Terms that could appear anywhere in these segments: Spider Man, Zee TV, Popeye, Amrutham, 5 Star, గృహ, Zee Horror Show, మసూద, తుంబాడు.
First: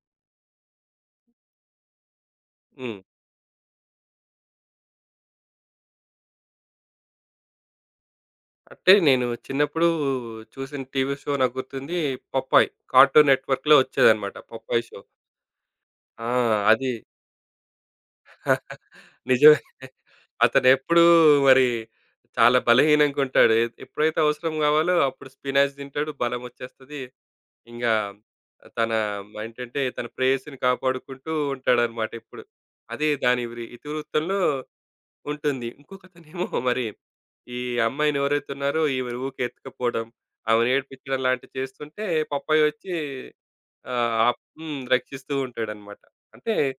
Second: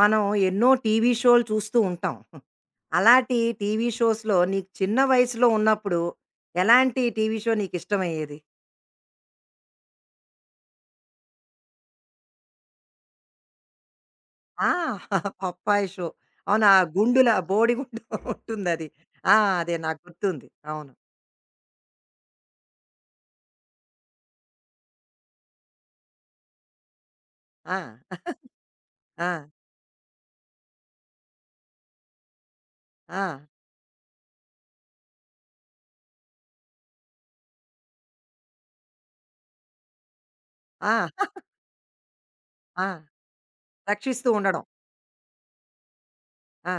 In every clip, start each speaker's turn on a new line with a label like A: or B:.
A: మనం ఎన్నో TV షోలు చూస్తూ ఉంటాం.
B: హ్మ్.
A: అలాంటి TV షోస్‌లో నీకు చిన్న వయసులో ఉన్నప్పుడు ఎలాంటి టీవీ షో నీకిష్టమయ్యేది?
B: అంటే నేను చిన్నప్పుడు చూసిన టీవీ షో నాకు గుర్తుంది. 'పప్పాయ్' కార్టూన్ నెట్‌వర్క్‌లో వచ్చేదన్నమాట,
A: ఆ!
B: 'Popeye' show.
A: 'Popeye' show.
B: ఆ!
A: అవును. ఆ
B: అది
A: గుండుల బోడిగుండు ఉంటుందది. ఆ!
B: నిజమే.
A: అదే నాకు గుర్తుంది. అవును.
B: అతనెప్పుడూ మరి చాలా బలహీనంగా ఉంటాడు. ఎప్పుడైతే అవసరం కావాలో అప్పుడు స్పినాచ్ తింటాడు. బలం వచ్చేస్తది.
A: ఆ!
B: ఇంగా తన
A: ఆ!
B: ఏంటంటే తన ప్రేయస్‌ని కాపాడుకుంటూ ఉంటాడన్నమాట ఎప్పుడు. అదే
A: ఆ!
B: దాని ఇతివృత్తంలో ఉంటుంది. ఇంకొకతనేమో మరి ఈ అమ్మాయిని ఎవరైతే ఉన్నారో ఈమెను ఊకే ఎత్తుకుపోవడం, ఆమెను
A: ఆ!
B: ఏడిపించడం లాంటివి చేస్తుంటే పప్పయ్య
A: ఆ!
B: వచ్చి ఆహ్,
A: రక్షిస్తూ
B: ఆప్
A: ఉండడం.
B: హ్మ్. రక్షిస్తూ ఉంటాడనమాట. అంటే
A: ఆ!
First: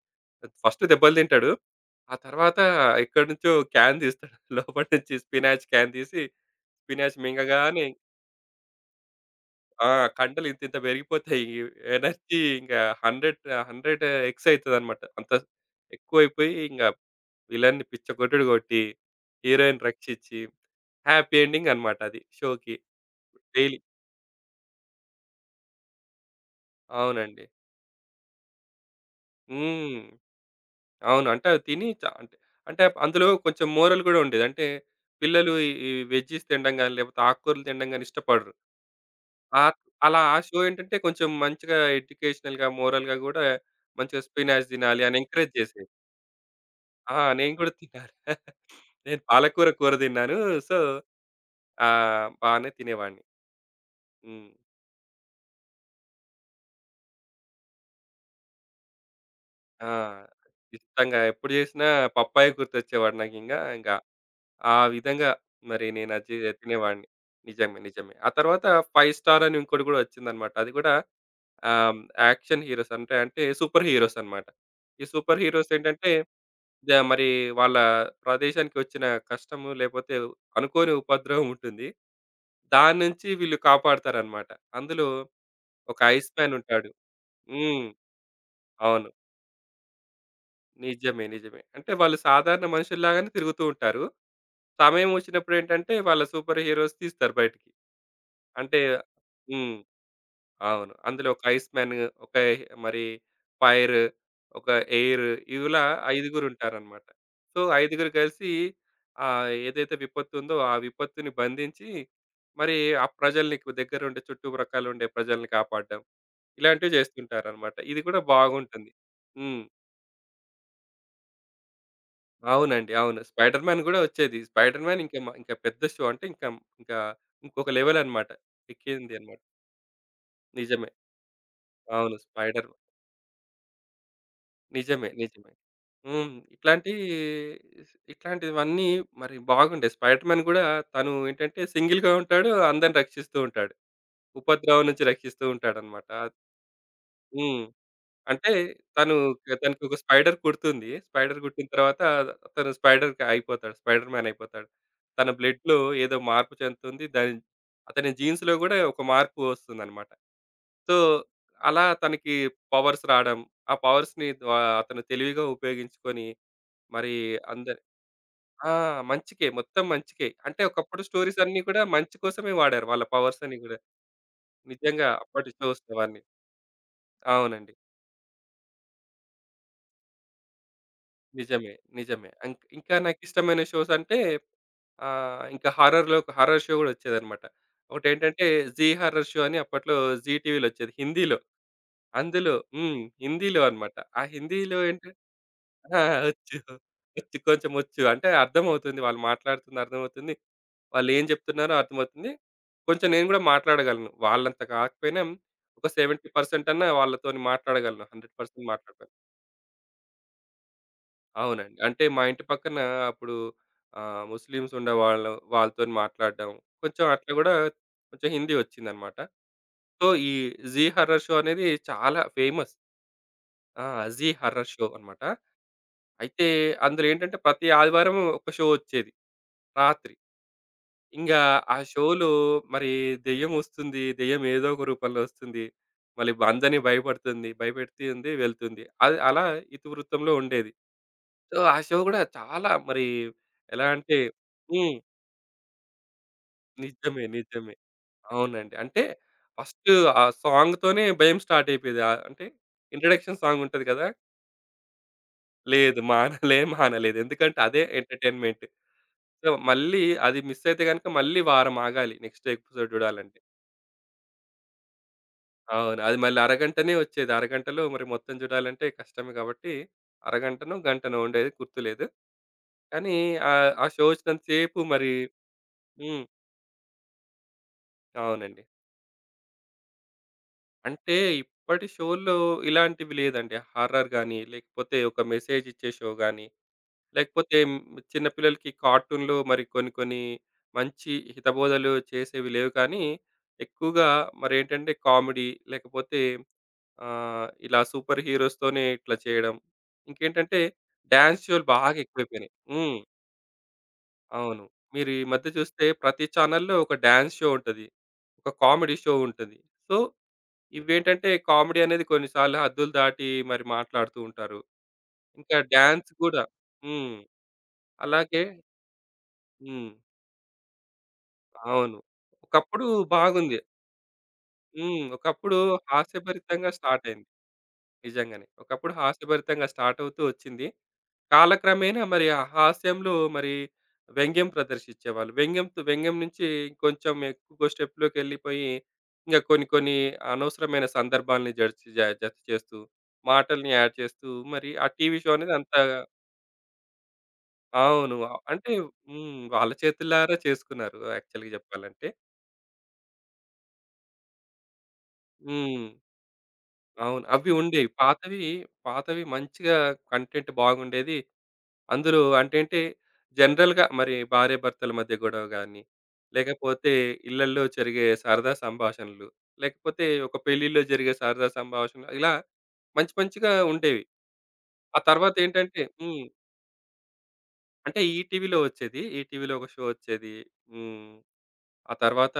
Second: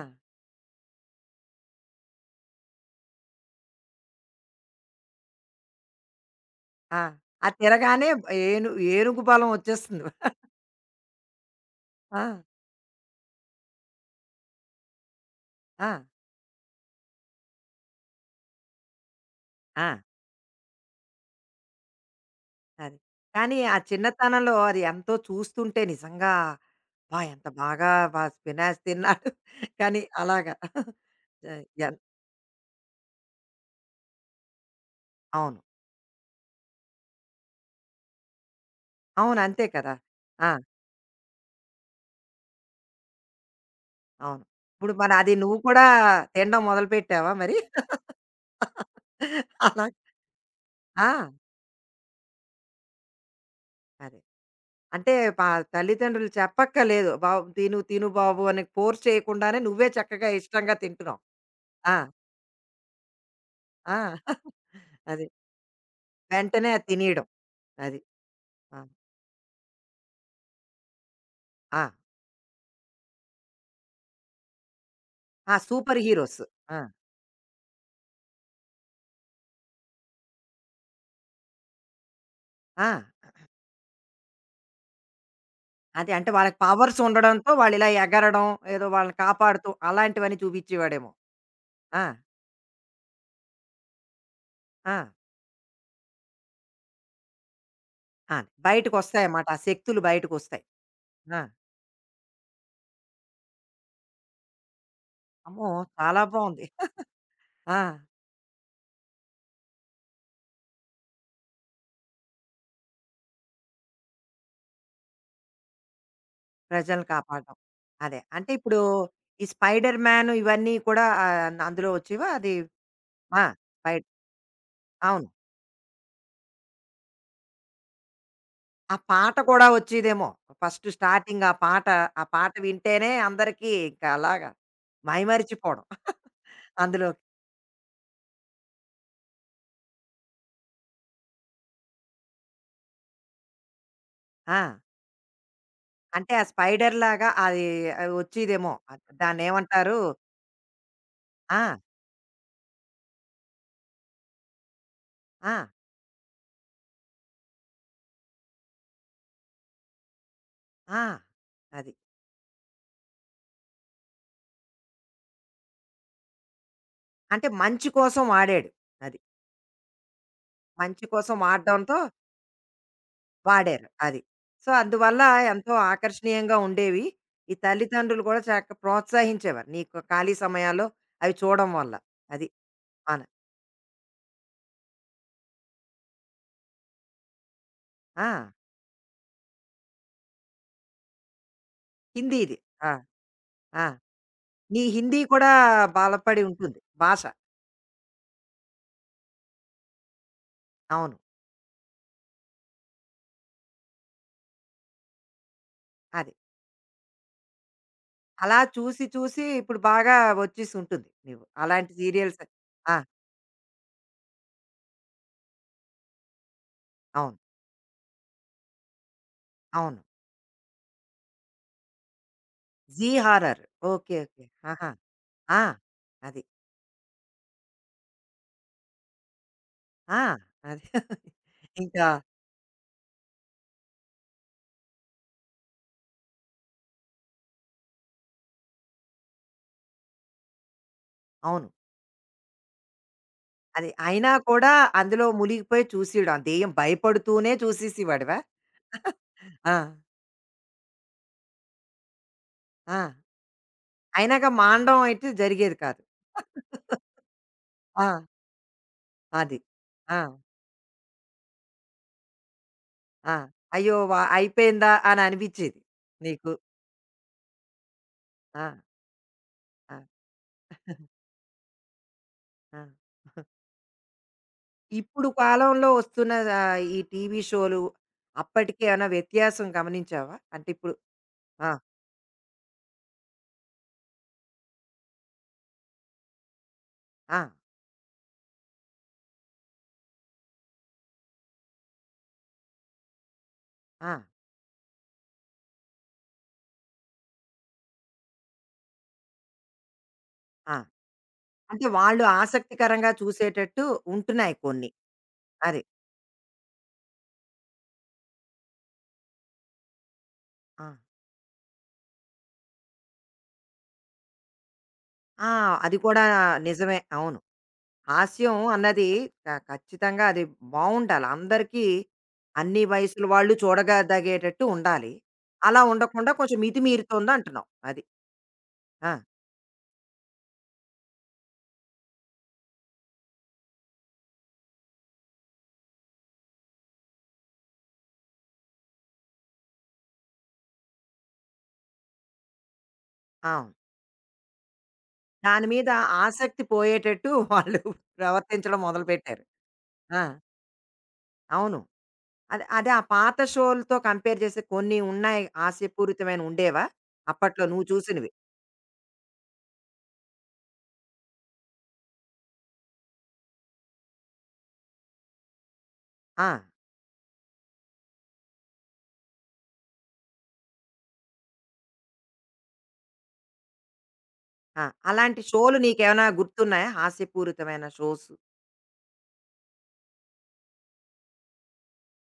B: ఫస్ట్ దెబ్బలు తింటాడు. ఆ తర్వాత ఎక్కడి నుంచో క్యాన్ తీస్తాడు. లోపల నుంచి స్పినాచ్ క్యాన్ తీసి
A: ఆ!
B: స్పినాచ్
A: అది
B: మింగగానే
A: తిరగానే ఏను ఏనుగు బలం
B: ఆ!
A: వచ్చేస్తుంది.
B: కండలు ఇంతింత పెరిగిపోతాయి.
A: ఆ!
B: ఎనర్జీ ఇంకా 100 ఎక్స్ అయితదనమాట. అంత
A: ఆ!
B: ఎక్కువైపోయి ఇంగ విలన్‌ని పిచ్చకొట్టుడు కొట్టి, హీరోయిన్
A: ఆ!
B: రక్షించి, హ్యాపీ ఎండింగ్ అనమాట అది షోకి.
A: అది. కానీ ఆ
B: డైలీ
A: చిన్నతనంలో అది ఎంతో చూస్తుంటే నిజంగా అబ్బా!
B: అవునండి.
A: ఎంత బాగా స్పినాచ్ తిన్నాడు.
B: హ్మ్.
A: కానీ అలాగా ఆహ్,
B: అవును. అంటే అవి తిని అంటే అంటే అందులో కొంచెం మోరల్ గూడా ఉండేది. అంటే పిల్లలు
A: అవును.
B: ఈ ఈ వెజ్జీస్ తినడం గాని, లేకపోతే ఆకుకూరలు తినడం గాని ఇష్టపడరు.
A: అవును. అంతే
B: ఆహ్,
A: కదా!
B: అలా ఆ
A: ఆ!
B: షో ఏంటంటే కొంచెం మంచిగా ఎడ్యుకేషనల్‌గా, మోరల్‌గా గూడా మంచిగా
A: అవును.
B: స్పినాచ్
A: ఇప్పుడు
B: తినాలి
A: మరి
B: అని
A: అది
B: ఎంకరేజ్
A: నువ్వు కూడా
B: చేసేది.
A: తినడం
B: ఆ!
A: మొదలుపెట్టావా
B: నేను
A: మరి?
B: కూడా తిన్నాను. నేను పాలకూర
A: అలా
B: కూర తిన్నాను. సో,
A: ఆ!
B: బానే తినేవాడిని.
A: అదే.
B: హ్మ్.
A: అంటే పా తల్లిదండ్రులు చెప్పక్కర్లేదు. బాబు తిను, తిను బాబు అని ఫోర్స్ చేయకుండానే నువ్వే
B: ఆ!
A: చక్కగా ఇష్టంగా
B: ఇష్టంగా
A: తింటున్నావు.
B: ఎప్పుడు చేసినా
A: ఆ!
B: పప్పాయ గుర్తొచ్చేవాడు నాకింకా. ఇంకా ఇంకా
A: ఆ!
B: ఆ
A: అది.
B: విధంగా మరి నేను అది
A: వెంటనే అది
B: తినేవాడిని.
A: తినేయడం.
B: నిజమే.
A: అది.
B: నిజమే. ఆ తర్వాత
A: ఆ!
B: 5 స్టార్ అని ఇంకోటి కూడా వచ్చిందన్నమాట. అది కూడా
A: ఆ!
B: ఆహ్, యాక్షన్ హీరోస్ అంటే, అంటే సూపర్ హీరోస్ అన్నమాట. ఈ సూపర్
A: ఆ!
B: హీరోస్
A: సూపర్
B: ఏంటంటే
A: హీరోస్. ఆ!
B: మరి వాళ్ళ ప్రదేశానికి వచ్చిన కష్టము, లేపోతే అనుకోని ఉపద్రవం ఉంటుంది.
A: ఆ!
B: దాని నుంచి వీళ్ళు కాపాడతారనమాట. అందులో ఒక
A: అదే అంటే
B: ఐస్ మ్యాన్
A: వాళ్ళకి
B: ఉంటాడు.
A: పవర్స్ ఉండడంతో వాళ్ళు
B: హ్మ్.
A: ఇలా ఎగరడం, ఏదో
B: అవును.
A: వాళ్ళని కాపాడుతూ అలాంటివన్నీ చూపించేవాడేమో.
B: నిజమే. నిజమే. అంటే
A: ఆ!
B: వాళ్ళు సాధారణ మనుషుల్లాగానే తిరుగుతూ ఉంటారు.
A: ఆ!
B: సమయం వచ్చినప్పుడేంటంటే వాళ్ళ సూపర్ హీరోస్ తీస్తారు బయటికి.
A: ఆ!
B: అంటే
A: బయటకొస్తాయన్నమాట. ఆ
B: హ్మ్.
A: శక్తులు బయటకొస్తాయి.
B: అవును. అందులో
A: ఆ!
B: ఒక ఐస్ మ్యాన్, మరి ఫైర్, ఒక ఎయిర్
A: అమ్మో!
B: ఇలా
A: చాలా బావుంది.
B: ఐదుగురుంటారనమాట. సో,
A: ఆ!
B: ఐదుగురు కలిసి ఏదైతే విపత్తుందో ఆ విపత్తుని బంధించి మరి ఆ ప్రజల్ని దగ్గరుండే చుట్టుప్రక్కలుండే ప్రజల్ని కాపాడడం. ఇలాంటివి
A: ప్రజలను కాపాడడం.
B: చేస్తుంటారనమాట. ఇది కూడా
A: అదే. అంటే ఇప్పుడు
B: బాగుంటుంది.
A: ఈ
B: హ్మ్.
A: స్పైడర్ మ్యాన్ ఇవన్నీ కూడా ఆహ్, అందులో వచ్చేవా? అది
B: అవునండి. అవును.
A: ఆ!
B: 'స్పైడర్ మ్యాన్' గూడా
A: బయట
B: వచ్చేది. 'స్పైడర్ మ్యాన్' ఇంకా
A: అవును.
B: ఇంకా పెద్ద షో అంటే ఇంకా ఇంకా ఇంకొక లెవెలనమాట.
A: ఆ
B: ఎక్కింది
A: పాట
B: అనమాట.
A: కూడా వచ్చేదేమో. ఫస్ట్
B: నిజమే.
A: స్టార్టింగ్ ఆ పాట,
B: అవును.
A: ఆ పాట
B: 'స్పైడర్'
A: వింటేనే అందరికీ ఇంకా అలాగా
B: నిజమే. నిజమే.
A: మైమరిచిపోవడం
B: హ్మ్. ఇట్లాంటి
A: అందులోకి.
B: ఇట్లాంటివన్నీ మరి బాగుండే. 'స్పైడర్ మ్యాన్' గూడా తను ఏంటంటే సింగిల్‌గా ఉంటాడు. అందరిని రక్షిస్తూ ఉంటాడు.
A: ఆ!
B: ఉపద్రవం నుంచి రక్షిస్తూ ఉంటాడనమాట.
A: అంటే ఆ స్పైడర్ లాగా
B: హ్మ్.
A: అది ఆహ్,
B: అంటే
A: వచ్చేదేమో.
B: తను తనకొక
A: దాన్నేమంటారు?
B: స్పైడర్ కుడుతుంది. స్పైడర్ కుట్టిన
A: ఆ!
B: తర్వాత తను స్పైడర్‌కి అయిపోతాడు. స్పైడర్ మ్యాన్ అయిపోతాడు. తన
A: ఆ!
B: బ్లడ్‌లో ఏదో మార్పు చెందుతుంది. అతని జీన్స్‌లో గూడా ఒక మార్పు వస్తుందనమాట. సో,
A: ఆ!
B: అలా
A: అది.
B: తనకి పవర్స్ రాడం. ఆ పవర్స్‌ని అతను తెలివిగా ఉపయోగించుకొని మరి
A: అంటే
B: అందరు
A: మంచి కోసం
B: ఆ!
A: వాడాడు. అది.
B: మంచికే. మొత్తం మంచికే. అంటే ఒకప్పుడు
A: మంచి కోసం
B: స్టోరీస్ అన్నీ కూడా
A: వాడడంతో
B: మంచి కోసమే వాడారు. వాళ్ళ పవర్స్ అన్ని గూడా.
A: వాడారు. అది. సో,
B: నిజంగా
A: అందువల్ల
B: అప్పటి
A: ఎంతో
B: షోస్ అవన్నీ.
A: ఆకర్షణీయంగా ఉండేవి. ఈ
B: అవునండి.
A: తల్లిదండ్రులు కూడా ప్రోత్సహించేవారు. నీకు ఖాళీ సమయాల్లో అవి చూడడం
B: నిజమే.
A: వల్ల.
B: నిజమే.
A: అది.
B: ఇంకా
A: అవును.
B: నాకిష్టమైన షోస్ అంటే ఇంకా హారర్‌లో ఒక హారర్ షో గూడా వచ్చేదన్నమాట.
A: ఆ!
B: ఒకటేంటంటే 'జీ హారర్ షో' అని అప్పట్లో 'జీ టీవీలో' వచ్చేది హిందీలో. అందులో
A: హిందీది. ఆ!
B: హ్మ్. హిందీలో
A: ఆ!
B: అన్నమాట. ఆ హిందీలో
A: నీ
B: ఏంటంటే
A: హిందీ కూడా
B: ఆ!
A: బలపడి
B: వచ్చు.
A: ఉంటుంది భాష.
B: వచ్చు. కొంచెం వచ్చు. అంటే అర్థమవుతుంది. వాళ్ళు మాట్లాడుతుంది అర్థమవుతుంది.
A: అవును.
B: వాళ్ళేం చెప్తున్నారో అర్థమవుతుంది. కొంచెం నేను గూడా మాట్లాడగలను. వాళ్ళంత కాకపోయినా ఒక
A: అది.
B: 70% అన్నా వాళ్ళతోని మాట్లాడగలను.
A: అలా
B: 100%
A: చూసి
B: మాట్లాడగలను.
A: చూసి ఇప్పుడు బాగా వచ్చేసి ఉంటుంది నీవు.
B: అవునండి.
A: అలాంటి
B: అంటే మా
A: సీరియల్స్
B: ఇంటి పక్కన
A: ఆ!
B: అప్పుడు ముస్లిమ్స్ ఉండేవాళ్ళు. వాళ్ళతోని మాట్లాడడం. కొంచెం అట్లా
A: అవును.
B: గూడా కొంచెం హిందీ వచ్చిందనమాట.
A: అవును.
B: సో, ఈ జీ హారర్ షో అనేది చాలా ఫేమస్.
A: జీ హారర్.
B: ఆ!
A: ఓకే.
B: జీ
A: ఓకే.
B: హారర్ షో
A: ఆహా!
B: అనమాట.
A: ఆ! అది.
B: అయితే అందులో ఏంటంటే ప్రతి ఆదివారం ఒక షో వచ్చేది రాత్రి.
A: ఆ! అది.
B: ఇంగా ఆ
A: ఇంకా
B: షోలో మరి దెయ్యం వస్తుంది. దెయ్యం ఏదో ఒక రూపంలో వస్తుంది. మళ్ళీ అందరిని భయపడుతుంది. భయపెడుతుంది, వెళ్తుంది. అది అలా ఇతివృత్తంలో ఉండేది. సో,
A: అవును.
B: ఆ షో గూడా చాలా మరి ఎలా
A: అది
B: అంటే
A: అయినా కూడా
B: హ్మ్.
A: అందులో మునిగిపోయి చూసేయడం. ఆ దెయ్యం
B: నిజమే.
A: భయపడుతూనే
B: నిజమే.
A: చూసేసేవాడివా?
B: అవునండి. అంటే
A: ఆ!
B: ఫస్ట్ ఆ సాంగ్‌తోనే భయం స్టార్ట్ అయిపోయేది. అంటే
A: ఆ!
B: ఇంట్రడక్షన్ సాంగ్ ఉంటది కదా!
A: అయినాక మానడం అయితే జరిగేది
B: లేదు.
A: కాదు.
B: మానలేదు. ఎందుకంటే అదే
A: ఆ!
B: ఎంటర్‌టైన్‌మెంట్. సో,
A: అది.
B: మళ్ళీ
A: ఆ!
B: అది మిస్ అయితే గనుక మళ్ళీ వారం ఆగాలి నెక్స్ట్ ఎపిసోడ్
A: ఆ!
B: చూడాలంటే.
A: అయ్యో! అయిపోయిందా అని అనిపించేది
B: అవును. అది మళ్ళీ
A: నీకు.
B: అరగంటనే వచ్చేది. అరగంటలో మరి మొత్తం
A: ఆ!
B: చూడాలంటే కష్టమే కాబట్టి,
A: ఆ!
B: అరగంటనో, గంటనో ఉండేది గుర్తులేదు. కానీ
A: ఆ!
B: ఆ షో వచ్చినంత సేపు మరి
A: ఇప్పుడు కాలంలో
B: హ్మ్.
A: వస్తున్న ఆహ్, ఈ టీవీ షోలు
B: అవునండి.
A: అప్పటికి ఏమైనా వ్యత్యాసం గమనించావా? అంటే ఇప్పుడు
B: అంటే
A: ఆ!
B: ఇప్పటి షో‌ల్లో ఇలాంటివి లేదండి. హారర్ గాని, లేకపోతే ఒక మెసేజ్ ఇచ్చే షో గాని,
A: ఆ!
B: లేకపోతే హ్మ్, చిన్న పిల్లలకి కార్టూన్‌లో మరి కొన్ని కొన్ని మంచి హితబోధలు చేసేవి లేవు కానీ, ఎక్కువగా
A: ఆ!
B: మరేంటంటే కామెడీ లేకపోతే ఇలా సూపర్ హీరోస్‌తోనే ఇట్లా చేయడం. ఇంకేంటంటే
A: ఆ!
B: డాన్స్ షోలు
A: అంటే
B: బాగా
A: వాళ్ళు
B: ఎక్కువైపోయినాయి. హ్మ్.
A: ఆసక్తికరంగా చూసేటట్టు ఉంటున్నాయి
B: అవును.
A: కొన్ని.
B: మీరు ఈ మధ్య
A: అది.
B: చూస్తే ప్రతి ఛానల్‌లో ఒక డాన్స్ షో ఉంటది. ఒక కామెడీ షో ఉంటది. సో,
A: ఆ!
B: ఇవేంటంటే కామెడీ అనేది కొన్నిసార్లు హద్దులు దాటి మరి మాట్లాడుతూ ఉంటారు.
A: ఆ!
B: ఇంకా
A: అది
B: డాన్స్
A: కూడా
B: గూడా.
A: నిజమే.
B: హ్మ్.
A: అవును.
B: అలాగే
A: హాస్యం అన్నది
B: హ్మ్.
A: ఖచ్చితంగా అది బావుండాలి. అందరికీ
B: అవును.
A: అన్ని
B: ఒకప్పుడు
A: వయసుల వాళ్ళు
B: బాగుంది.
A: చూడగదగేటట్టు
B: హ్మ్.
A: ఉండాలి.
B: ఒకప్పుడు
A: అలా ఉండకుండా కొంచెం
B: హాస్యభరితంగా స్టార్ట్ అయింది.
A: మితిమీరుతోందంటున్నావు. అది.
B: నిజంగానే. ఒకప్పుడు
A: ఆ!
B: హాస్యభరితంగా స్టార్ట్ అవుతూ వచ్చింది. కాలక్రమేణా మరి ఆ హాస్యంలో మరి వ్యంగ్యం ప్రదర్శించేవాళ్ళు. వ్యంగ్యం నుంచి ఇంకొంచెం ఎక్కువ స్టెప్‌లోకెళ్ళిపోయి, ఇంక కొన్ని కొన్ని అనవసరమైన సందర్భాల్ని జడిచి జ జత చేస్తూ, మాటల్ని
A: అవును.
B: యాడ్ చేస్తూ మరి ఆ టీవీ షో అనేది
A: దాని
B: అంత
A: మీద ఆసక్తి పోయేటట్టు వాళ్ళు
B: అవును. అంటే
A: ప్రవర్తించడం
B: హ్మ్.
A: మొదలుపెట్టారు.
B: వాళ్ళ
A: ఆ!
B: చేతులారా చేసుకున్నారు యాక్చువల్‌గా
A: అవును.
B: చెప్పాలంటే.
A: అదే, అదే ఆ పాత షోలతో కంపేర్ చేస్తే కొన్ని ఉన్నాయి
B: హ్మ్.
A: హాస్యపూరితమైన ఉండేవా?
B: అవును. అవి
A: అప్పట్లో నువ్వు
B: ఉండేవి.
A: చూసినవి?
B: పాతవి, పాతవి మంచిగా కంటెంట్ బాగుండేది. అందులో అంటేంటే జనరల్‌గా మరి భార్యాభర్తల మధ్య గొడవ గాని,
A: ఆ!
B: లేకపోతే ఇళ్ళల్లో జరిగే సరదా సంభాషణలు, లేకపోతే ఒక పెళ్ళిలో జరిగే సరదా సంభాషణలు ఇలా మంచి మంచిగా ఉండేవి.
A: ఆ!
B: ఆ
A: అలాంటి షోలు
B: తర్వాతేంటంటే హ్మ్.
A: నీకేమైనా గుర్తున్నాయా? హాస్యపూరితమైన
B: అంటే
A: షోస్?
B: ఈటీవీలో వచ్చేది. ఈటీవీలో ఒక షో వచ్చేది. హ్మ్. ఆ తర్వాత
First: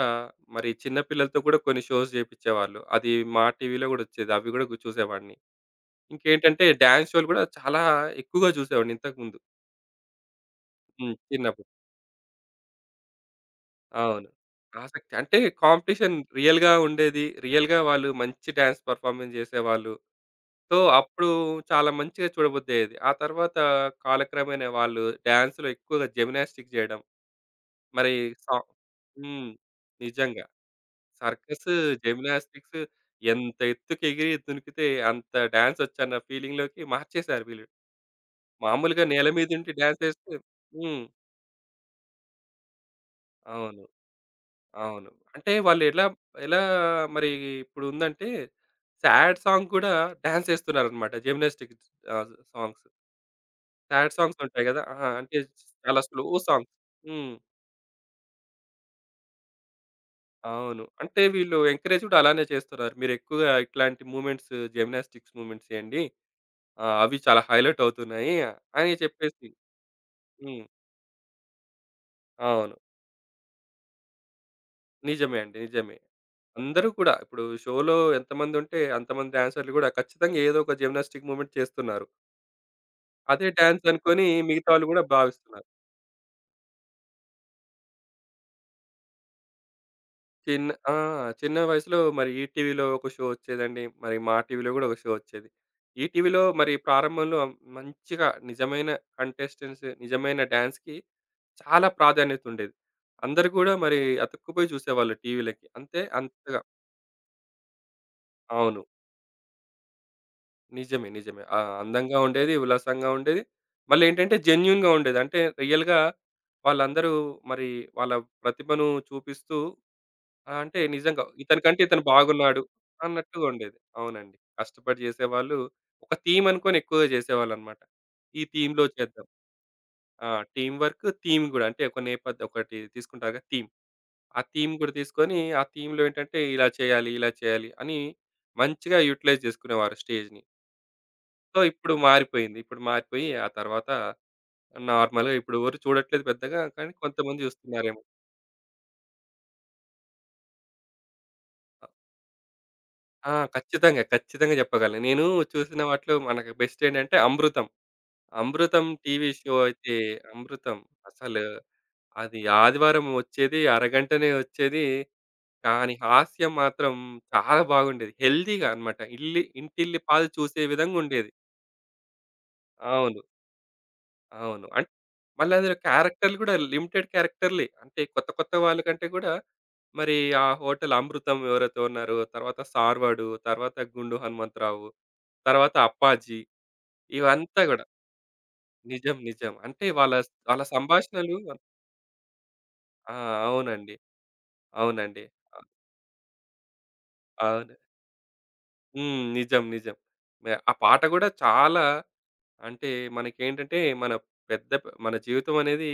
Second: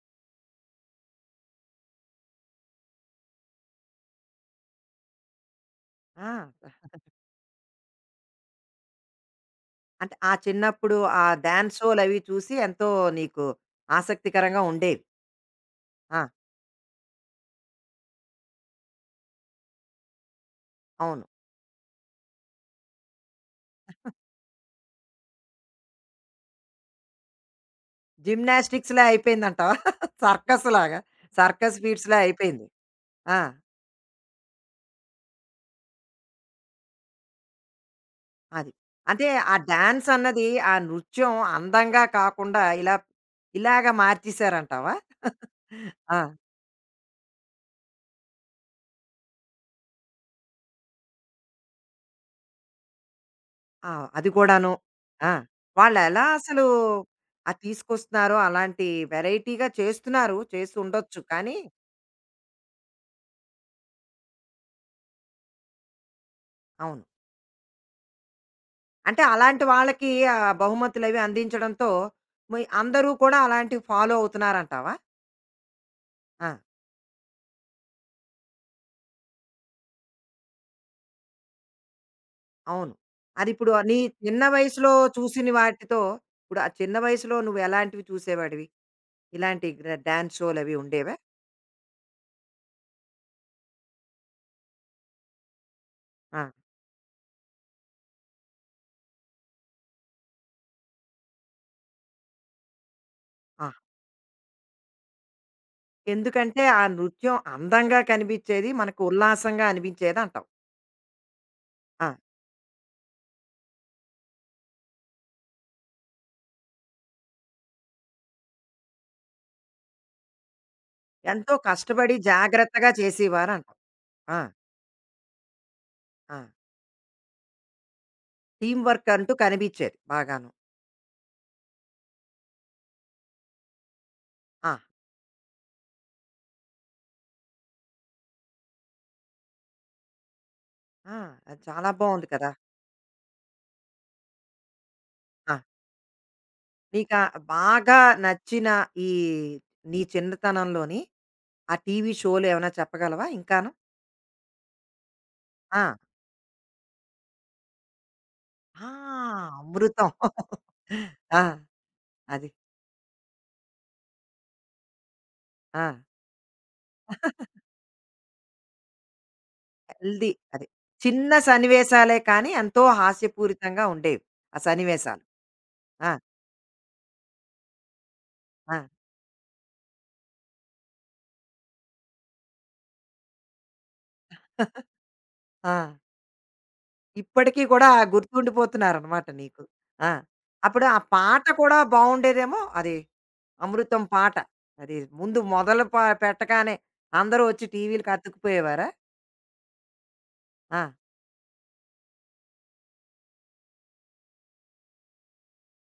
B: మరి చిన్న పిల్లలతో కూడా కొన్ని షోస్ చేపిచ్చేవాళ్ళు. అది మా టీవీలో గూడా వచ్చేది. అవి గూడా చూసేవాడిని.
A: ఆ!
B: ఇంకేంటంటే డాన్స్ షోలు గూడా చాలా ఎక్కువగా చూసేవాడిని ఇంతకుముందు.
A: అంటే ఆ చిన్నప్పుడు
B: హ్మ్.
A: ఆ
B: చిన్నప్పుడు.
A: డాన్స్ షోలవి చూసి ఎంతో నీకు
B: అవును.
A: ఆసక్తికరంగా ఉండేవి.
B: ఆసక్తి. అంటే కాంపిటీషన్
A: ఆ!
B: రియల్‌గా ఉండేది. రియల్‌గా వాళ్ళు మంచి డాన్స్ పెర్ఫార్మన్స్ చేసేవాళ్ళు. సో,
A: అవును.
B: అప్పుడు చాలా మంచిగా చూడబుద్దయ్యేది. ఆ తర్వాత కాలక్రమేణా వాళ్ళు డాన్స్‌లో ఎక్కువగా జిమ్నాస్టిక్స్ చేయడం. మరి సా
A: జిమ్నాస్టిక్స్‌లా
B: హ్మ్.
A: అయిపోయిందంటావా?
B: నిజంగా.
A: సర్కస్‌లాగా.
B: సర్కస్,
A: సర్కస్ ఫీట్స్‌లా అయిపోయింది.
B: జిమ్నాస్టిక్స్
A: ఆ!
B: ఎంత ఎత్తుకి ఎగిరి దునికితే అంత డాన్స్ వచ్చన్న ఫీలింగ్‌లోకి మార్చేసారు వీళ్ళు.
A: అది.
B: మామూలుగా నేల
A: అంటే ఆ
B: మీదుండి డాన్స్
A: డాన్స్
B: ఏస్తే
A: అన్నది, ఆ
B: హ్మ్.
A: నృత్యం అందంగా కాకుండా ఇలా
B: అవును.
A: ఇలాగ మార్చేసారంటావా?
B: అవును. అంటే వాళ్ళు ఎలా,
A: ఆ!
B: ఎలా మరి ఇప్పుడు ఉందంటే సాడ్ సాంగ్ కూడా డాన్స్ ఏస్తున్నారన్నమాట. Gymnastic songs.
A: ఆ!
B: సాడ్
A: అది
B: సాంగ్స్ ఉంటాయి
A: కూడాను.
B: గదా! ఆ!
A: ఆ!
B: అంటే చాలా స్లో
A: వాళ్ళెలా అసలు
B: సాంగ్స్. హ్మ్.
A: అది తీసుకొస్తున్నారో అలాంటి వెరైటీగా చేస్తున్నారు. చేసి
B: అవును.
A: ఉండొచ్చు
B: అంటే వీళ్ళు
A: కానీ
B: ఎంకరేజ్ కూడా అలానే చేస్తున్నారు. మీరు ఎక్కువగా ఇట్లాంటి మూవ్‌మెంట్స్ జిమ్నాస్టిక్స్ మూవ్‌మెంట్స్ చేయండి.
A: అవును.
B: అవి చాలా హైలైట్ అవుతున్నాయి అని
A: అంటే
B: చెప్పేసి.
A: అలాంటి వాళ్ళకి ఆహ్,
B: హ్మ్.
A: బహుమతులవి అందించడంతో మీ
B: అవును.
A: అందరూ కూడా అలాంటివి ఫాలో అవుతున్నారంటావా?
B: నిజమే అండి. నిజమే.
A: ఆ!
B: అందరూ కూడా ఇప్పుడు షోలో ఎంతమందుంటే అంతమంది డాన్సర్‌లు గూడా ఖచ్చితంగా ఏదో ఒక జిమ్నాస్టిక్ మూవ్‌మెంట్ చేస్తున్నారు.
A: అవును.
B: అదే
A: అదిప్పుడు
B: డాన్స్
A: నీ
B: అనుకోని
A: చిన్న
B: మిగతా వాళ్ళు
A: వయసులో
B: గూడా
A: చూసిన
B: భావిస్తున్నారు.
A: వాటితో ఇప్పుడు ఆ చిన్న వయసులో నువ్వెలాంటివి చూసేవాడివి? ఇలాంటి డాన్స్ షోలవి
B: ఆ!
A: ఉండేవా?
B: చిన్న వయసులో మరి ఈటీవీలో ఒక షో వచ్చేదండి. మరి మా టీవీలో గూడా ఒక షో వచ్చేది. ఈటీవీలో
A: ఆ!
B: మరి ప్రారంభంలో మంచిగా నిజమైన కంటెస్టెంట్స్, నిజమైన డాన్స్‌కి చాలా ప్రాధాన్యత ఉండేది. అందరూ
A: ఆ!
B: గూడా
A: హ్మ్.
B: మరి అతుక్కుపోయి చూసేవాళ్ళు టీవీలకి. అంతే అంతగా
A: ఎందుకంటే, ఆ నృత్యం అందంగా కనిపిచ్చేది.
B: అవును.
A: మనకు ఉల్లాసంగా అనిపించేదంటావు.
B: నిజమే. నిజమే. ఆ!
A: ఆ!
B: అందంగా ఉండేది, ఉల్లాసంగా ఉండేది. మళ్ళేంటంటే జెన్యూన్‌గా ఉండేది. అంటే రియల్‌గా వాళ్ళందరూ మరి వాళ్ళ ప్రతిభను చూపిస్తూ ఆ! అంటే నిజంగా
A: ఎంతో
B: ఇతనికంటే ఇతను
A: కష్టపడి
B: బాగున్నాడు
A: జాగ్రత్తగా
B: అన్నట్టుగా ఉండేది.
A: చేసేవారంటావు.
B: అవునండి.
A: ఆ!
B: కష్టపడి చేసేవాళ్ళు ఒక
A: ఆ!
B: థీమ్ అనుకోని ఎక్కువగా చేసేవాళ్ళన్నమాట. ఈ
A: టీమ్
B: థీమ్‌లో
A: వర్క్
B: చేద్దాం.
A: అంటూ కనిపిచ్చేది
B: ఆ!
A: బాగాను.
B: టీమ్ వర్క్, థీమ్ గూడా అంటే ఒక నేపథ్యం ఒకటి తీసుకుంటారుగా థీమ్. ఆ
A: ఆ!
B: థీమ్ గూడా తీసుకొని ఆ థీమ్‌లో ఏంటంటే ఇలా చేయాలి, ఇలా చేయాలి అని మంచిగా యుటిలైజ్ చేసుకునేవారు స్టేజ్‌ని.
A: ఆ!
B: సో,
A: అది చాలా
B: ఇప్పుడు
A: బావుంది కదా!
B: మారిపోయింది. ఇప్పుడు మారిపోయి ఆ తర్వాత నార్మల్‌గా
A: ఆ!
B: ఇప్పుడు ఎవరు చూడట్లేదు పెద్దగా. కానీ
A: నీకా
B: కొంతమంది
A: బాగా
B: చూస్తున్నారేమో!
A: నచ్చిన ఈ నీ చిన్నతనంలోని ఆ టీవీ షోలు ఏమైనా చెప్పగలవా
B: ఆ!
A: ఇంకాను?
B: ఖచ్చితంగా. ఖచ్చితంగా చెప్పగలను. నేను చూసిన
A: ఆ!
B: వాటిలో మనకు బెస్ట్ ఏంటంటే 'అమృతం.' 'అమృతం'
A: ఆ!
B: టీవీ షో అయితే
A: అమృతం.
B: 'అమృతం' అసలు
A: ఆ!
B: అది
A: అది.
B: ఆదివారం వచ్చేది. అరగంటనే వచ్చేది.
A: ఆ!
B: కానీ హాస్యం మాత్రం చాలా బాగుండేది. హెల్తీగా అన్నమాట. ఇంటిల్లిపాది
A: హెల్దీ.
B: చూసే
A: అది.
B: విధంగుండేది.
A: చిన్న సన్నివేశాలే కానీ ఎంతో
B: అవును.
A: హాస్యపూరితంగా ఉండేవి. ఆ
B: అవును.
A: సన్నివేశాలు.
B: మళ్ళీ అందులో
A: ఆ!
B: క్యారెక్టర్‌లు గూడా లిమిటెడ్ క్యారెక్టర్‌లే. అంటే కొత్త కొత్త
A: ఆ!
B: వాళ్ళ కంటే గూడా మరి ఆ హోటల్ అమృతం ఎవరైతే ఉన్నారో, తర్వాత సార్వాడు, తర్వాత గుండు హనుమంతరావు,
A: ఆ!
B: తర్వాత అప్పాజీ ఇవంతా
A: ఇప్పటికి
B: గూడా.
A: కూడా
B: నిజం.
A: గుర్తుండిపోతున్నారనమాట
B: నిజం.
A: నీకు.
B: అంటే
A: ఆ!
B: వాళ్ళ వాళ్ళ
A: అప్పుడు ఆ
B: సంభాషణలు
A: పాట కూడా బావుండేదేమో అది.
B: ఆ! అవునండి.
A: 'అమృతం' పాట. అది
B: అవునండి.
A: ముందు
B: అ
A: మొదలు పెట్టగానే అందరూ వచ్చి
B: అవును.
A: టీవీలకి అతుక్కుపోయేవారా?
B: హ్మ్. నిజం. నిజం. ఆ
A: ఆ!
B: పాట గూడా చాలా అంటే మనకేంటంటే మన పెద్ద మన జీవితం అనేది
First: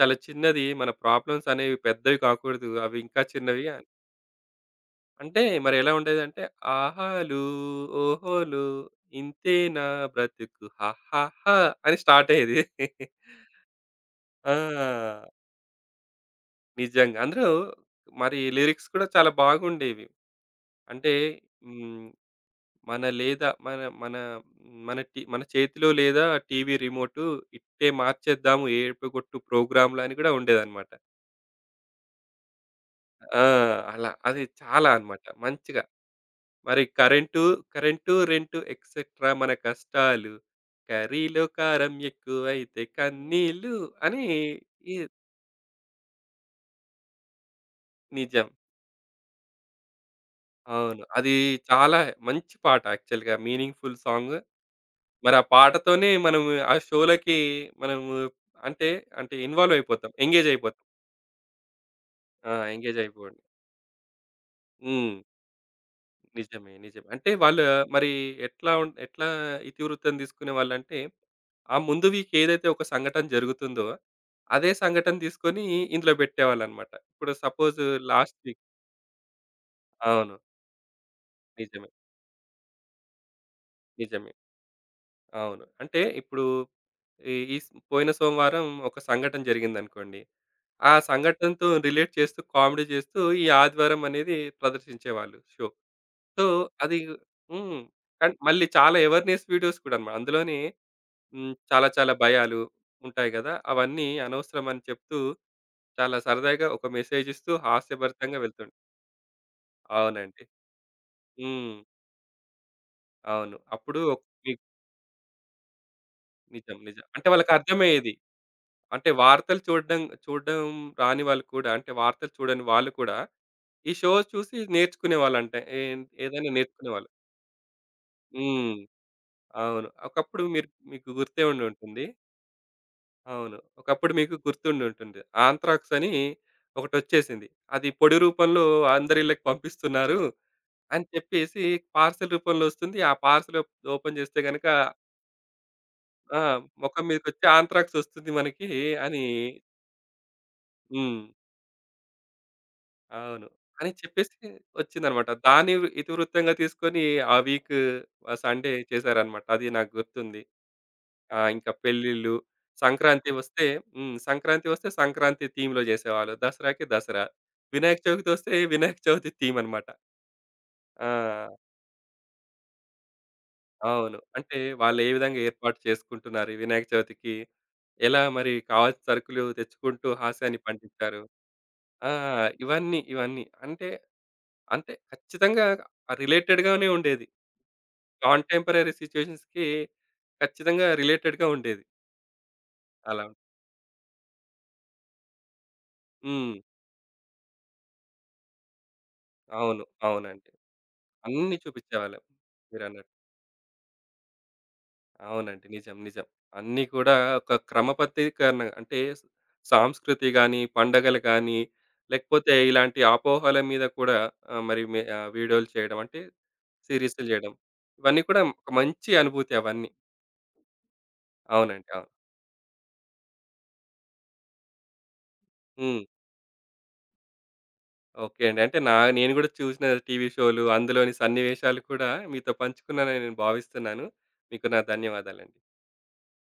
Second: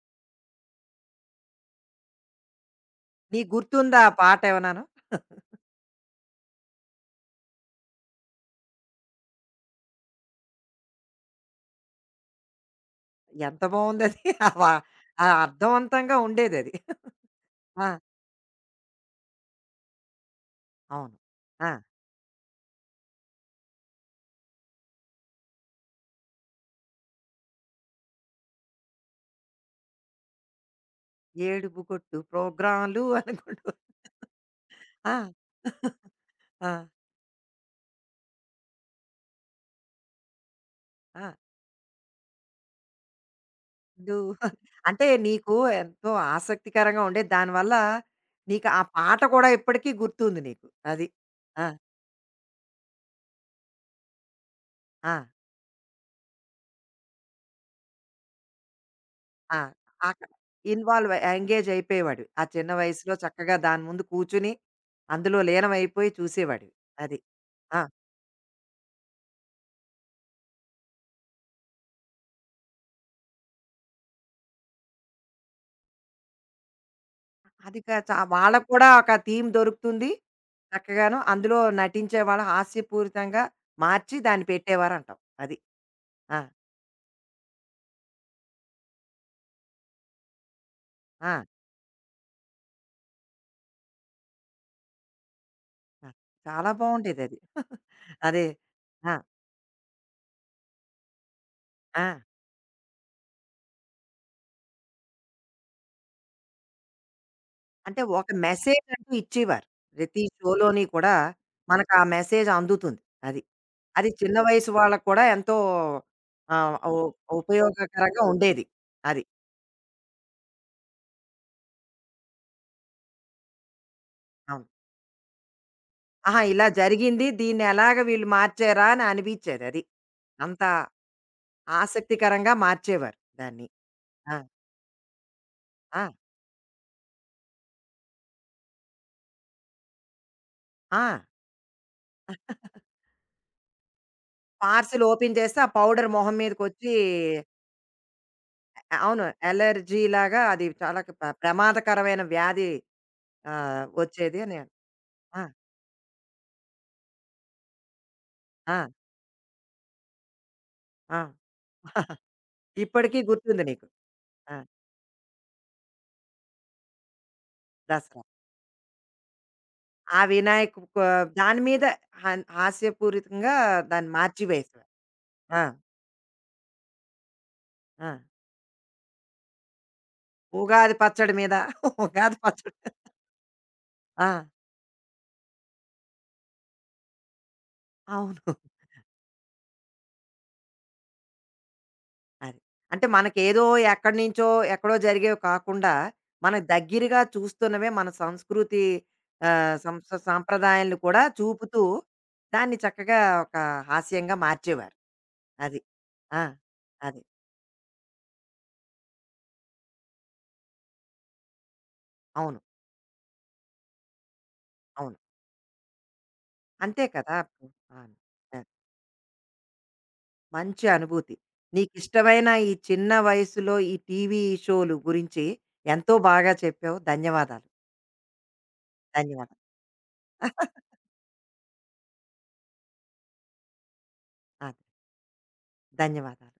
B: చాలా చిన్నది. మన ప్రాబ్లమ్స్ అనేవి పెద్దవి కాకూడదు. అవి ఇంకా
A: నీకు
B: చిన్నవి
A: గుర్తుందా ఆ పాట ఏమన్నాను?
B: అంటే మరి ఎలా ఉండేదంటే, ఆహాలు, ఓహోలు ఇంతేనా బ్రతుకు హాహాహా అని స్టార్ట్ అయ్యేది.
A: ఎంత బావుందది.
B: ఆ!
A: ఆ అర్థవంతంగా ఉండేదది.
B: నిజంగా. అందులో
A: ఆ!
B: మరి లిరిక్స్ కూడా చాలా బాగుండేవి. అంటే
A: అవును. ఆ!
B: హ్మ్. మన లేదా మన మన మన టి మన చేతిలో లేదా టీవీ రిమోటు ఇట్టే మార్చేద్దాము ఏడుపుగొట్టు ప్రోగ్రామ్‌లని కూడా ఉండేదన్నమాట.
A: ఏడుపు కొట్టు ప్రోగ్రాలు
B: ఆ!
A: అనుకుంటూ
B: అలా అది చాలా
A: ఆ!
B: అన్నమాట. మంచిగా
A: ఆ!
B: మరి కరెంటు, రెంటు ఎక్సెట్రా మన కష్టాలు.
A: ఆ!
B: కర్రీలో కారం ఎక్కువైతే కన్నీళ్ళు అని
A: నువ్వు
B: ఈ
A: అంటే నీకు ఎంతో ఆసక్తికరంగా ఉండేది. దానివల్ల
B: నిజం.
A: నీకు ఆ పాట కూడా ఇప్పటికీ గుర్తుంది నీకు.
B: అవును.
A: అది.
B: అది
A: ఆ!
B: చాలా మంచి పాట యాక్చువల్‌గా మీనింగ్‌ఫుల్ సాంగ్.
A: ఆ!
B: మరి ఆ పాటతోనే మనము ఆ షోలకి మనము అంటే, అంటే
A: ఆ!
B: ఇన్వాల్వ్ అయిపోతాం.
A: అక
B: ఎంగేజ్ అయిపోతాం.
A: ఇన్వాల్వ్ ఎంగేజ్ అయిపోయేవాడివి. ఆ
B: ఆ!
A: చిన్న
B: ఎంగేజ్
A: వయసులో
B: అయిపోండి.
A: చక్కగా దాని ముందు కూర్చుని,
B: హ్మ్.
A: అందులో లీనమైపోయి
B: నిజమే.
A: చూసేవాడివి.
B: నిజమే.
A: అది.
B: అంటే వాళ్ళు
A: ఆ!
B: మరి ఎట్లా ఇతివృత్తం తీసుకునేవాళ్ళంటే, ఆ ముందు వీక్ ఏదైతే ఒక సంఘటన జరుగుతుందో, అదే సంఘటన తీసుకొని ఇందులో పెట్టేవాళ్ళనమాట. ఇప్పుడు సపోజ్
A: అది కా చ
B: లాస్ట్ వీక్
A: వాళ్ళకి కూడా ఒక థీమ్ దొరుకుతుంది.
B: అవును.
A: చక్కగాను అందులో
B: నిజమే.
A: నటించేవాళ్ళు హాస్యపూరితంగా మార్చి
B: నిజమే.
A: దాన్ని పెట్టేవారంటావు. అది.
B: అవును. అంటే
A: ఆ!
B: ఇప్పుడు ఈ ఈ స్ పోయిన సోమవారం ఒక సంఘటన జరిగిందనుకోండి. ఆ
A: ఆ!
B: సంఘటనతో రిలేట్ చేస్తూ, కామెడీ చేస్తూ ఈ ఆదివారం అనేది ప్రదర్శించేవాళ్ళు షో.
A: ఆ!
B: సో,
A: చాలా
B: అది
A: బావుండేదది.
B: హ్మ్. కానీ
A: అదే.
B: మళ్ళీ చాలా
A: ఆ!
B: అవేర్‌నెస్ వీడియోస్ కూడానమాట. అందులోనే హ్మ్. చాలా
A: ఆ!
B: చాలా భయాలు ఉంటాయి గదా! అవన్నీ అనవసరం అని చెప్తూ చాలా సరదాగా ఒక మెసేజ్ ఇస్తూ
A: అంటే ఒక
B: హాస్యభరితంగా వెళ్తుండే.
A: మెసేజ్ అంటూ ఇచ్చేవారు. ప్రతి
B: అవునండి.
A: షోలోని కూడా
B: హ్మ్.
A: మనకు ఆ మెసేజ్ అందుతుంది. అది.
B: అవును. అప్పుడు
A: అది
B: ఒక-
A: చిన్న
B: ని
A: వయసు వాళ్ళకి కూడా ఎంతో
B: నిజం.
A: ఆహ్,
B: నిజం. అంటే వాళ్ళకర్థమయ్యేది.
A: ఉపయోగకరంగా ఉండేది.
B: అంటే
A: అది.
B: వార్తలు చూడడం చూడడం రాని వాళ్ళు కూడా అంటే వార్తలు చూడని వాళ్ళు కూడా ఈ షో చూసి
A: అవును.
B: నేర్చుకునేవాళ్ళంట.
A: ఆహా!
B: ఏదైనా
A: ఇలా
B: నేర్చుకునేవాళ్ళు.
A: జరిగింది. దీన్ని ఎలాగ వీళ్ళు
B: హ్మ్.
A: మార్చారా అని అనిపించేది అది.
B: అవును. ఒకప్పుడు
A: అంత
B: మీరు మీకు గుర్తే ఉండుంటుంది.
A: ఆసక్తికరంగా మార్చేవారు
B: అవును.
A: దాన్ని.
B: ఒకప్పుడు మీకు
A: ఆ!
B: గుర్తుండుంటుంది. ఆంత్రాక్స్
A: ఆ!
B: అని ఒకటొచ్చేసింది. అది పొడి రూపంలో అందరిళ్ళకి పంపిస్తున్నారు అని
A: ఆ!
B: చెప్పేసి పార్సెల్ రూపంలో ఒస్తుంది. ఆ పార్సెల్ ఓప్ ఓపెన్ చేస్తే గనక
A: పార్సెల్ ఓపెన్ చేస్తే ఆ పౌడర్ మొహం
B: ఆ!
A: మీదకొచ్చి
B: మొఖం మీదకొచ్చి ఆంత్రాక్స్ ఒస్తుంది మనకి అని
A: అవును. అలెర్జీలాగా అది చాలా క
B: హ్మ్.
A: ప ప్రమాదకరమైన వ్యాధి
B: అవును.
A: ఆహ్,
B: అని చెప్పేసి
A: వచ్చేది అని.
B: ఒచ్చిందనమాట.
A: ఆ!
B: దాన్ని ఇతివృత్తంగా తీసుకొని ఆ వీక్ సండే
A: ఆ!
B: చేశారనమాట. అది నాకు గుర్తుంది.
A: ఆ!
B: ఆ! ఇంకా పెళ్ళిళ్ళు,
A: ఇప్పటికి
B: సంక్రాంతి
A: గుర్తుంది
B: వస్తే
A: నీకు.
B: హ్మ్.
A: ఆ!
B: సంక్రాంతి వస్తే సంక్రాంతి థీమ్‌లో చేసేవాళ్ళు. దసరాకి దసరా. వినాయక
A: దసరా.
B: చవితి వస్తే వినాయక చవితి థీమ్ అనమాట.
A: ఆ వినాయక కొ
B: ఆ!
A: దాని మీద హాస్యపూరితంగా దాన్ని
B: అవును. అంటే
A: మార్చివేశారు.
B: వాళ్ళు ఏ విధంగా
A: ఆ!
B: ఏర్పాటు చేసుకుంటున్నారు ఈ వినాయక చవితికి?
A: ఆ!
B: ఎలా మరి కావాల్సిన సరుకులు తెచ్చుకుంటూ హాస్యాన్ని
A: ఉగాది
B: పండించారు?
A: పచ్చడి మీద
B: ఆ!
A: ఉగాది పచ్చడి.
B: ఇవన్నీ, ఇవన్నీ. అంటే
A: ఆ!
B: అంటే ఖచ్చితంగా రిలేటెడ్‌గానే ఉండేది.
A: అవును.
B: కాంటెంపరరీ సిట్యుయేషన్స్‌కి ఖచ్చితంగా రిలేటెడ్‌గా ఉండేది.
A: అది. అంటే
B: అలా.
A: మనకేదో ఎక్కడి నుంచో, ఎక్కడో జరిగేవి కాకుండా,
B: హ్మ్.
A: మనకు దగ్గరగా చూస్తున్నవే మన సంస్కృతి ఆహ్,
B: అవును. అవునండి.
A: సాంప్రదాయాలను కూడా
B: అన్నీ
A: చూపుతూ,
B: చూపించేవాళ్ళం.
A: దాన్ని
B: మీరన్నట్టు.
A: చక్కగా ఒక హాస్యంగా మార్చేవారు.
B: అవునండి.
A: అది.
B: నిజం. నిజం.
A: ఆ!
B: అన్నీ కూడా
A: అది.
B: ఒక క్రమపద్ధీకరణ అంటే సాంస్కృతి గాని, పండగలు గాని, లేకపోతే
A: అవును.
B: ఇలాంటి అపోహల మీద కూడా ఆహ్, మరి మే
A: అవును.
B: ఆహ్, వీడియోలు చేయడం అంటే
A: అంతే
B: సీరీస్‌లు
A: కదా!
B: చేయడం.
A: అప్పుడు. అవును.
B: ఇవన్నీ కూడా
A: ఆ!
B: ఒక మంచి అనుభూతి అవన్నీ.
A: మంచి అనుభూతి.
B: అవునండి. అవును.
A: నీకిష్టమైన ఈ చిన్న వయసులో ఈ టీవీ షోలు గురించి
B: హ్మ్.
A: ఎంతో బాగా చెప్పావు. ధన్యవాదాలు.
B: ఓకే అండి. అంటే నేను కూడా
A: ధన్యవాదాలు.
B: చూసిన టీవీ షోలు, అందులోని సన్నివేశాలు కూడా మీతో పంచుకున్నానని నేను భావిస్తున్నాను. మీకు నా
A: అదే.
B: ధన్యవాదాలండి.
A: ధన్యవాదాలు.